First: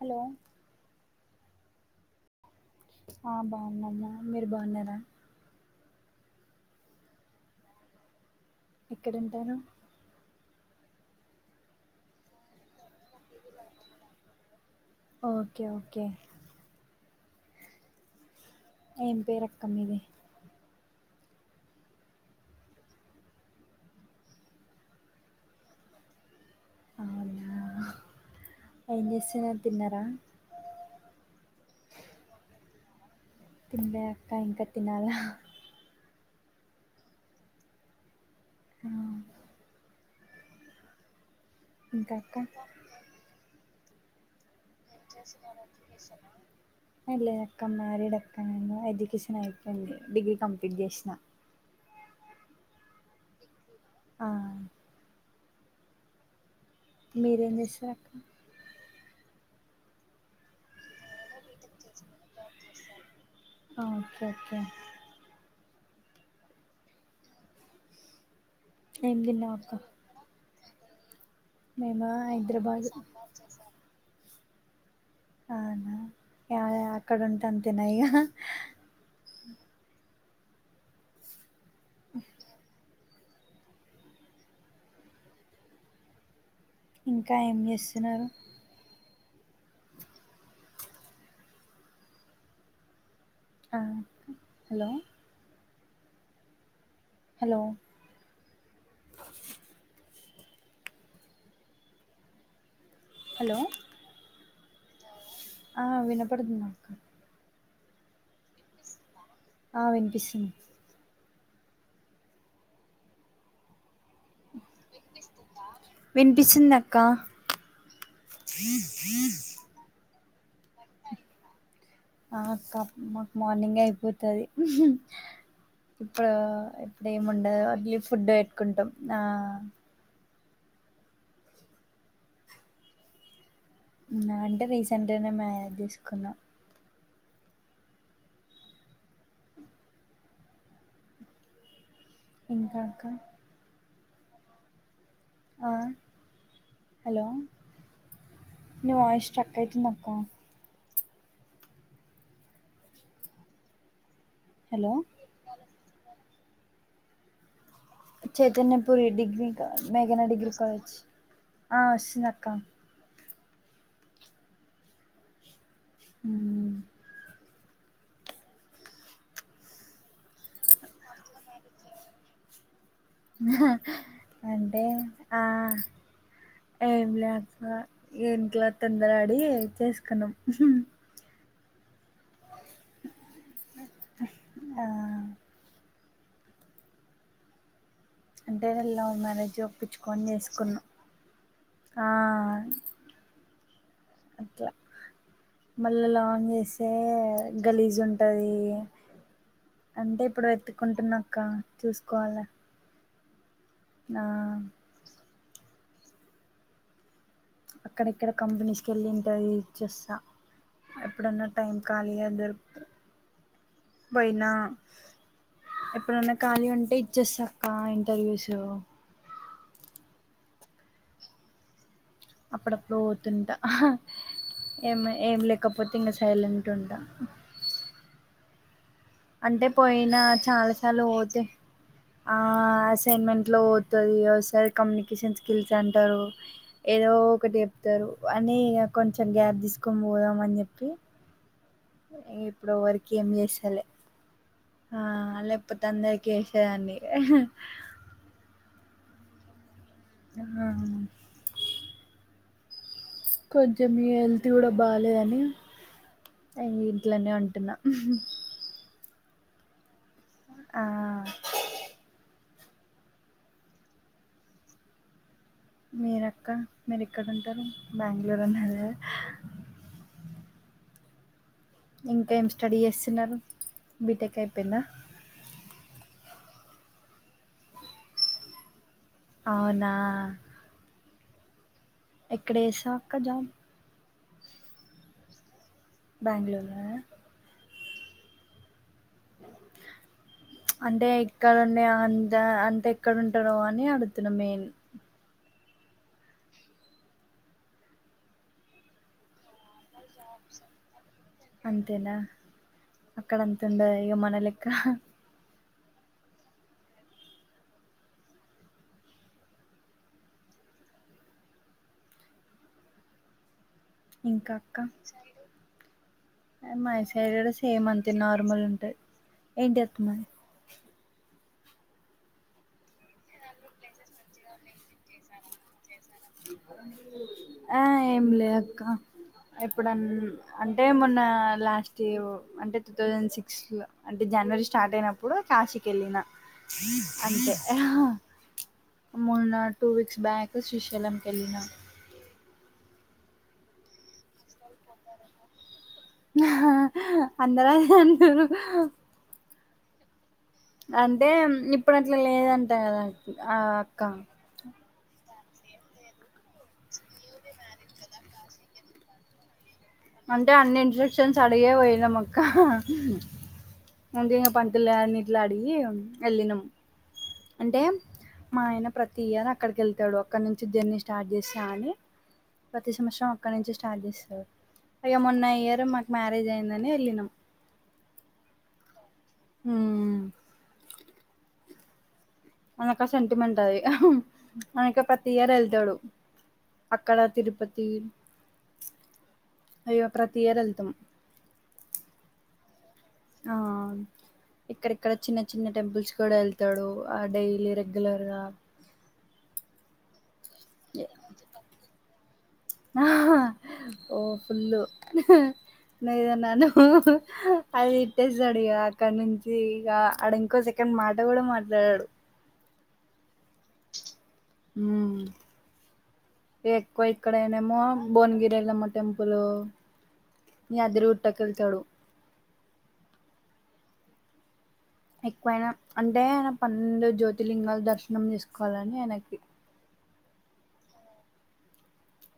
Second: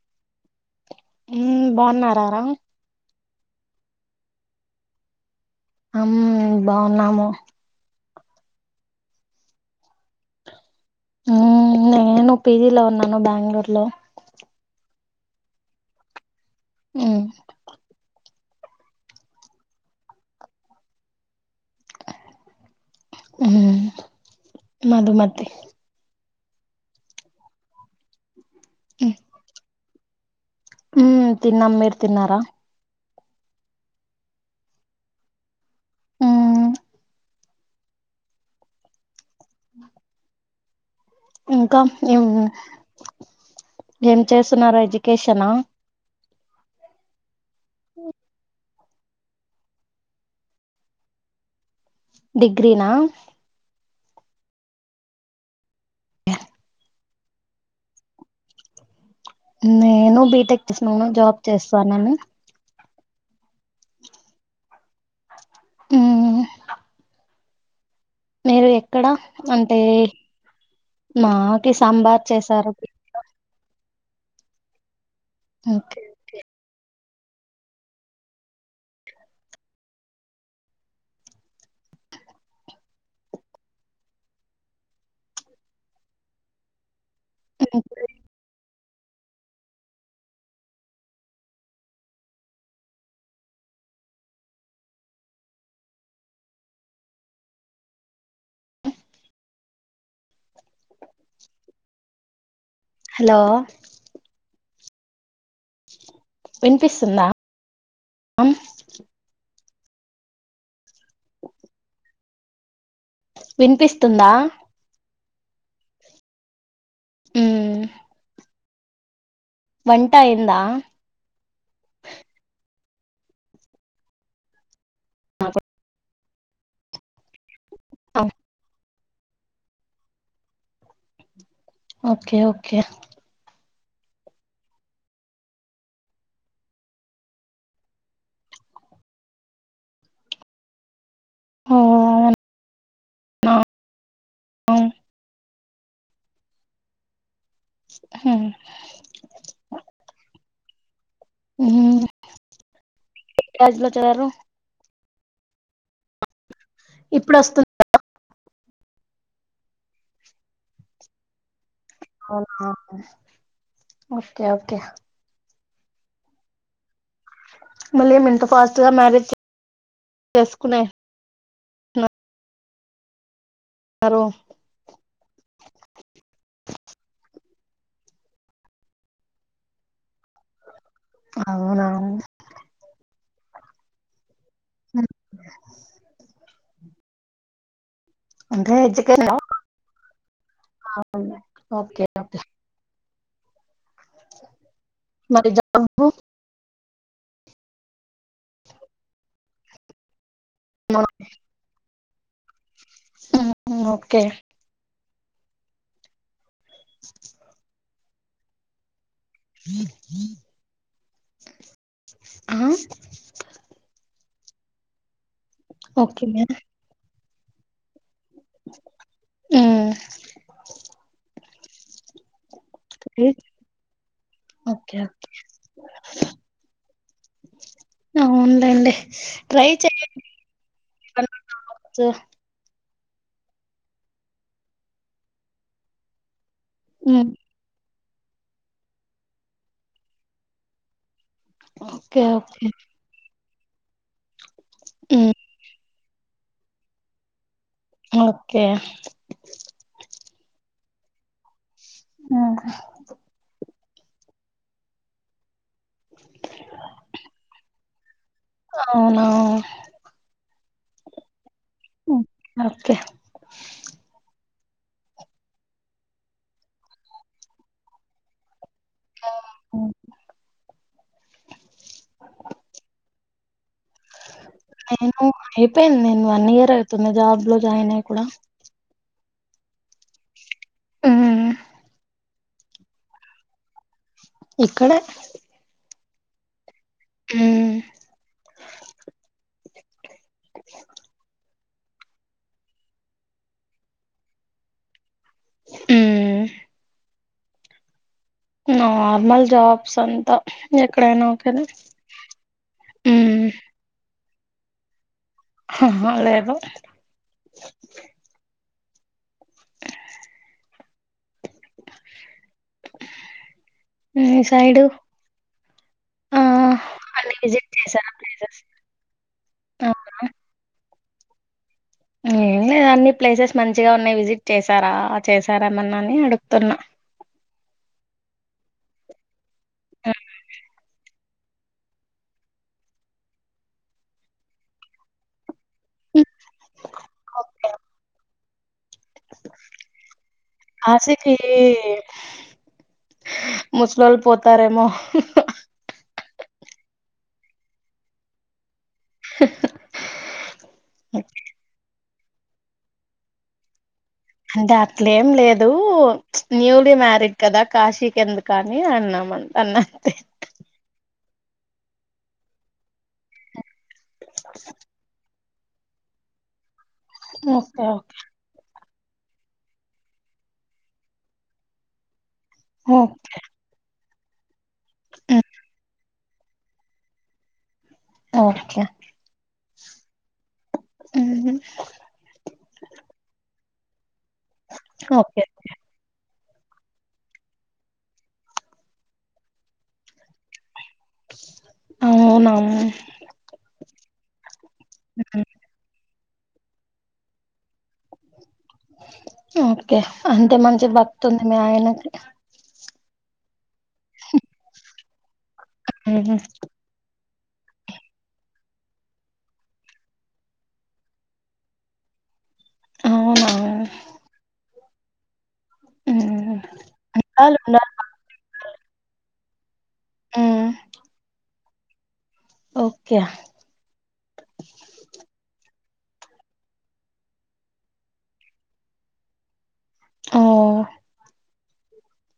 Hello బావున్నరారా? ఆ బావున్నము. మీరు బావున్నరా? అమ్మూ బావున్నాము. ఎక్కడుంటారు? నేను పీజి లో ఉన్నాను బ్యాంగ్ళూర్లో. ఓకే ఓకే హ్ ఏం పేరు అక్క మీది? మధుమతి అవునా ఏం చేస్తున్నరు? తిన్నరా? తిన్నం, మీరు తిన్నరా? తిన్లే అక్క ఇంకా తినాలా. హ్ ఆ ఆ ఇంకా ఏం ఏం చేస్తున్నారు అజి ఎ లేదక్కా మ్యారీడ్ అక్క నేను, ఎడ్యుకేషన్ అయి డిగ్రీ కంప్లీట్ చేసి డిగ్రీనా ఆ మీరేం చేస్తరు అక్క నేను బీటెక్ చేసినాను జాబ్ చేస్తున్నాను ఓకే ఓకే ఉమ్ మీరు ఎక్కడ ఏం తిన్నావు అక్క అంటే మాకి మేమా సాంబార్ చేశారు హైదరాబాద్ ఉ అవునా యా యా అక్కడ ఉంటే అంతేనా ఇగ అ ఇంకా ఏం చేస్తున్నారు ఆ హలో హలో హలో ఆ వినపడు వినిపిస్తుందా ఆ వినిపిస్తుంది వినిపిస్తుందా వినిపిస్తుందక్క మ్మ్ వంటయంద ఆ మాకు మార్నింగే అయిపోతది మాకు కూడా [unintelligible] ఇప్పుడు ఇప్పుడేమిండదు ఓన్లీ ఫుడ్ పెట్టుకుంటాం ఆ ఓకే ఓకే అంటే రీసెంట్గానే మ్యారేజ్ చేసుకున్నాం ఆ ఇంకా అక ఆ హలో హ నీ వాయిస్ స్ట్రక్ అవుతుంది అక్క ఉమ్ ఏ కాలేజీలో [unintelligible] హలో ఇప్పుడు వస్తుం చైతన్యపురి డిగ్రీ మేఘనా డిగ్రీ కాలేజ్ అక్క అవునా ఓకే ఓకే అ మళ్ళీమి ఇంత ఫాస్ట్ గా మ్యారేజ్ చేసుకు ఆ నారు అంటే ఆ ఏం లేక అక్క ఇంట్లో తొందరపడి చేసుకున్నాం అవునా ఆ హ అంటే లవ్ మ్యారేజ్ ఒప్పించుకొని చేసుకున్నాం ఓకే ఆ అట్ల మరి జాబ్ మత్ ఇ లాంగ్ చేస్తే గలీజ్ ఉంటది అంటే ఇప్పుడు వెతుకుంటున్నాక్క చూసుకోవల్ల అహ్ నా అక్కడెక్కడ కంపెనీస్కిళ్ళి ఇంటర్వూ ఇచ్చస్సా ఎప్పుడన్నా టైమ్ ఖాళీగా ఆ! దొరుతె బోయినా ఓకే ఎప్పుడన్నా ఖాళీ ఉంటే ఇచ్చేస్స ఆ ఇంటర్వ్యూసు ఊమ్ అప్పుడప్పుడు రైట్. వోతుంటా అహ్ ఓకే ఏమె ఏం లేకపోతే ఇంగ సైలెంట్ ఉంటా ఔన్లెండి అంటే పోయినా చాలా సార్లు చేయండి ఓతే జాబ్స్. అ ఆ అసైన్మెంట్లో ఓతది ఒసారి కమ్యూనికేషన్ స్కిల్స్ అంటారు ఏదో హ్మ్. ఒకటి చెప్తారు అని ఇగ కొంచెం గ్యాప్ దీసుకొని వోదాం అన్ జెప్పి ఓకే ఇ ఓకే ఇప్పుడు వర్క్ ఏం జేస్సలే ఆ హ్మ్. లేక్ పోతే అందరికి ఏసేదన్ని హ్ ఓకే ఆ అ హ్ కొంచెం మీ హెల్త్ ఉడా బాలే అని అ ఇంట్లనే ఉంటున్నా ఉహ్మ్ అవునా ఆ ఓక్ ఓకే మీరక్క మీర్ ఇక్కడుంటారు బాంగళూరన్నారు గద అ ఇంకా ఏం స్టడీ చేస్తున్నారు బీటెక్ అయిపోయిందా ఉ అయిపోయింద్ నేన్ వన్ ఇయర్ అవుతుంది జాబ్ లో జాయిన్ అయ్ కూడా ఆవునా ఉమ్, ఎక్కడేసవక్కా జాబ్ ఇక్కడే బెంగళూర ఊమ్ అంటేక్ కరన్నే ఆన్తా అంతెక్కరుంటారో అని అడుగుతున్నా మెయిన్ ఊమ్ నార్మల్ జాబ్స్ అంతా ఎక్కడైనా ఓకేనా అంతేనా అక్కడ్ ఉమ్, అంతుండద ఇగ మన లెక్క అహ్హ లేదు ఈ ఇంకాక్క సైడు ఆ ఐ మై సైడ్ అన్ని కూడా విజిట్ సేమ్ చేశారా అంతే ప్లేసెస్ నార్మల్ ఉంటది ఏంటిదక్క మన్ ఇంగ్ ఏం లేదన్ని ప్లేసెస్ మంచిగా ఉన్నాయ్ విజిట్ చేసారా చేసారేమన్నాని అడుక్ తున్నా ఆ ఏంలే అక్క ఎప్పుడం అంటే మొన్న లాస్ట్ ల అంటే టూ థౌజండ్ సిక్స్ ల అంటే జనవరి స్టార్ట్ అయినప్పుడు కాశీకి ఎళ్ళిన అంతే మొన్న టూ వీక్స్ బ్యాక్ శ్రీశైలం కాశీకి కెళ్ళిన ముసలోళ్ళు పోతారేమో అందరదే అంటుర్రు అంటే ఉమ్ ఇప్పుడట్ల లేదంటా కదా ఆ అక్క అంటే అట్లేం లేదు న్యూలీ మ్యారీడ్ కదా కాశీకెందుకుని అన్నామన్ అన్న అంతే అంటే అన్ని ఇన్స్ట్రక్షన్స్ అడిగే పోయినమక్క అంటిగా పంతులు గారిని గిట్ల అడిగి ఎళ్ళినం అంటే ఓకే మా ఆయన ప్రత్ తీయని అక్కడికెళ్తడు అక్కడ్నుంచి జర్నీ స్టార్ట్ చేస్త అని ప్రతి ఓకే సంవత్సరం అక్కడి నుంచి స్టార్ట్ జేస్తడు ఇగ మొన్న ఇయర్ మాకు మ్యారేజ్ అయిందని ఎళ్ళినం ఓకే ఉమ్ హ్ ఆనకది సెంటిమెంట్ అది అందుకే ప్రతి ఓకే ఇయర్ ఎళ్తడు అక్కడ తిరుపతి ఇగ ప్రతి ఇయర్ ఎల్తం అవునా ఆ ఇక్కడిక్కడ చిన్న చిన్ న్న టెంపుల్స్ కూడ ఎళ్తడు ఆ డైలీ రెగ్యులర్ గా ఓకే అంత మంచి బక్తుంది మీ ఆయనకి ఆ ఓ ఫుళ్ళు నువ్ ఉమ్, ఏదన్న అనూ ఆడ తిట్టేస్తడిగ ఇగా అక్కడ్నుంచి ఇగా ఆడ ఇంకో సెకన్ మాట కూడ మాట్లాడడు అవునా మ్ ఎక్కువ చాలు ఇక్కడేనేమో బోన్గిరి ఎలమ్మ టెంపులూ, యాదిరిగుట్టకు ఎళ్తడు ఓకే ఎక్కువాయన అంటే ఆయన పన్నెండు జ్యోతిర్లింగాలు దర్శనం చేసుకోవాలని ఆయనకి ఓ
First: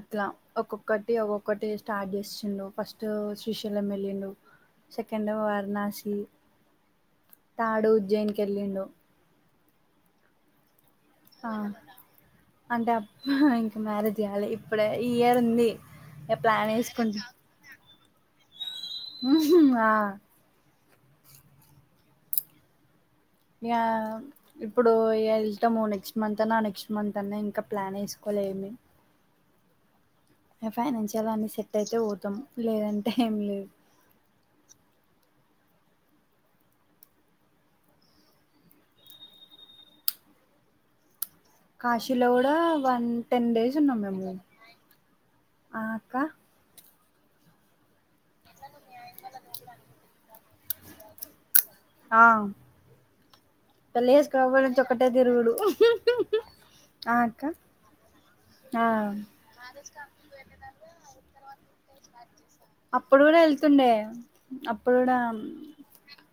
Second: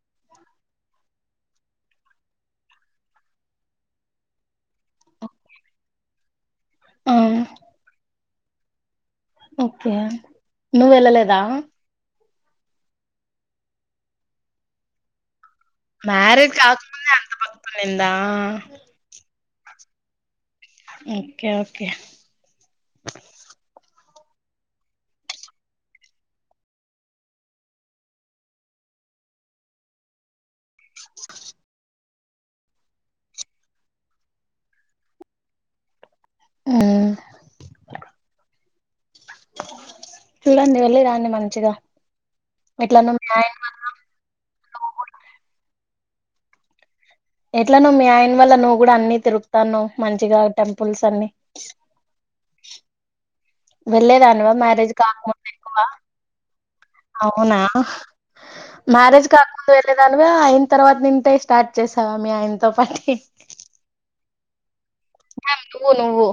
అట్లా ఒక్కొక్కటి ఒక్కొక్కటి స్టార్ట్ జేసిండు ఫస్ట్ శ్రీశైలం ఎల్లిండు సెకండెమో వారణాషి అవున తార్డ్ ఉజ్జయిని కెళ్ళిండు ఓకే నువ్ వెళ్ళలేద్ ఆ అంటే అప్ ఇంక మ్యారేజ్ గాలె ఇప్పుడయి ఈ ఇయర్ ఉంది ఇగ మరేజ్ ప్లాన్ కాకముందే ఏసుకుంట్ అంత భక్తుడైండా ఆ ఓకే ఓకే ఇయా ఇప్పుడు ఎళ్తాము నెక్స్ట్ మంత్ అన్నా, ఆ నెక్స్ట్ మంత్ అన్నా ఇంక ప్లాన్ ఏసుకోలే ఏమి ఫైనాన్షియల్ అన్ని సెట్ అయితే పోతం లేదంటే ఏం లేదు ఉమ్ హ్ చూడండి వెళ్ళి రాండి మరి కాశీలో గూడా వన్ టెన్ డేస్ ఉన్నము మేము, ఆ అక్క ఎట్లా నువ్ మీ ఆయన వల్ల నువ్వు కూడా అన్ని తిరుగుతా ఉన్నావ్ మంచిగా టెంపుల్స్ అన్ని ఆ పెళ్లి వెళ్లేదానివా చేసుకోనప్పటి నుంచి మ్యారేజ్ ఒకటే కాకముందు తిరుగుడు. ఎక్కువ ఆ అక్క అవునా ఆ మ్యారేజ్ కాకముందు వెళ్లేదానివా అయిన తర్వాత నుంచి స్టార్ట్ చేసావా మీ ఆయనతో పాటు వస్తుండే అప్పుడు కూడా నువ్వు నువ్వు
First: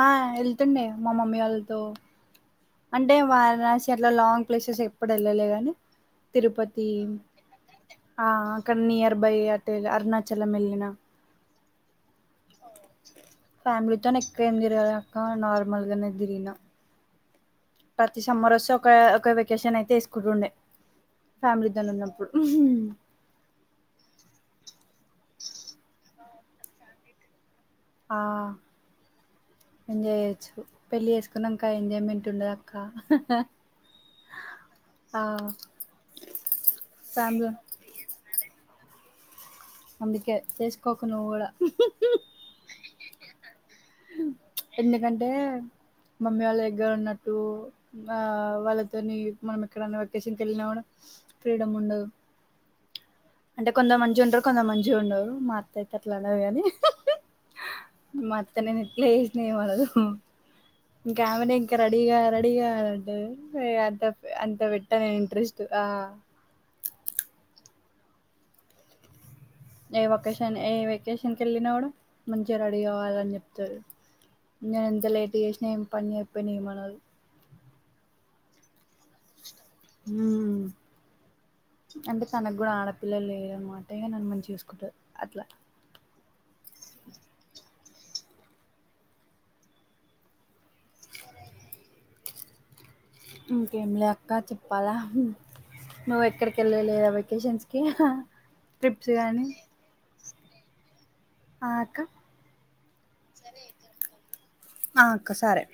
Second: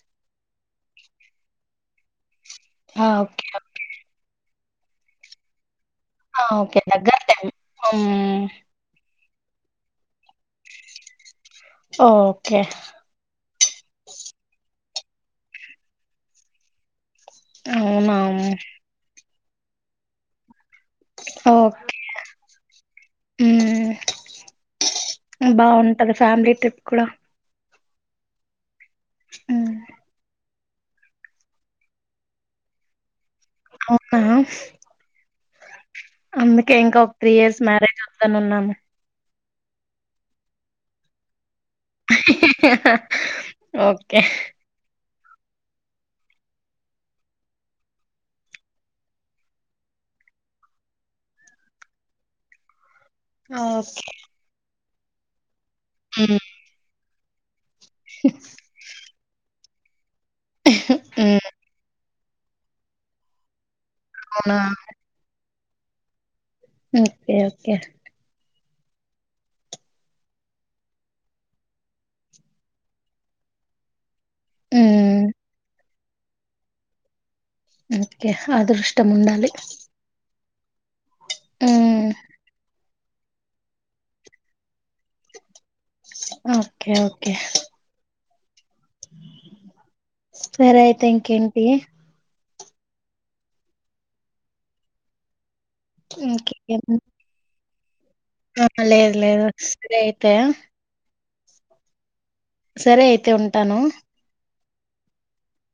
ఆ వెళ్తుండే మా మమ్మీ వాళ్ళతో ఆ అంటే ఓకే వారనాసి అట్లా లాంగ్ ప్లేసెస్ ఎప్పుడు వెళ్ళలే గాని ఆ ఓకే తిరుపతి దగ్గరదే ఆ హ్మ్ అక్కడ నియర్ బై అటే అరుణాచలం వెళ్ళినా ఓకే ఫ్యామిలీతోనే ఎక్క్వ ఏం తిరగలేదు అక్క నార్మల్గానే తిరిగిన అవునా ప్రతి సమ్మర్ వస్తే ఒక ఒక వెకేషన్ అయితే వేసుకుంటుండే ఫ్యామిలీతోని ఉన్నప్పుడు ఉమ్ బావుంటది ఫ్యామిలీ ట్రిప్ కూడా ఆ హ్మ్ ఎంజాయి చేయొచ్చు పెళ్ళి వేసుకున్నాంక ఎంజాయ్మెంట్ ఉండదు అక్క అవునా ఆ అందుకే ఇంకా ఒక త్రీ ఫ్యామిలీ ఇయర్స్ మ్యారేజ్ వద్దు అని అన్నాను అందుకే చేసుకోకు నువ్వు కూడా ఓకే ఎందుకంటే మమ్మీ వాళ్ళ దగ్గర ఉన్నట్టు ఆ వాళ్ళతోని మనం ఎక్కడన్నా వెకేషన్కి వెళ్ళినా కూడా ఫ్రీడమ్ ఉండదు అంటే కొందరు ఓకే మంచిగా ఉంటారు కొందరు మంచి ఉండరు మాత్తయితే అట్లా ఉండదు హ్మ్ గాని మా అత్త నేనెట్ల చేసిన ఎం అనదు ఇంకా హ్మ్ ఆమెనే ఇంకా రెడీగా రెడీగాడు అంత అంత అవునా పెట్ టెన్ ఇంట్రెస్ట్ ఆ ఓకే ఓకే ఏ వకేషన్ ఏ వెకేషన్కి వెళ్ళినా కూడా మంచిగా రెడీ కావాలని చెప్తారు నేను ఎంత హ్మ్ లేట్ చేసినా ఏం పని చెయ్యక పోయినా ఏమనరు ఓకే అదృష్టం ఉండాలి ఉమ్ హ్మ్ అంటే తనకు గుడా ఆడ పిల్లలు లేరు అన్నమాట ఇగ నన్ను మంచిగా చూసుకుంటారు అట్లా ఓకే ఓకే సరే అయితే ఇంకేంటి ఇంకేం లేక్క చెప్పాలా నువ్వు ఇంకే ఎక్కడికేళ్ళలేద వెకే కేషన్స్ కి ఆ లేదు లేదు సరే అయితే ఆ అక్క సరే అయితే ఉంటాను ఆ అక్క సరే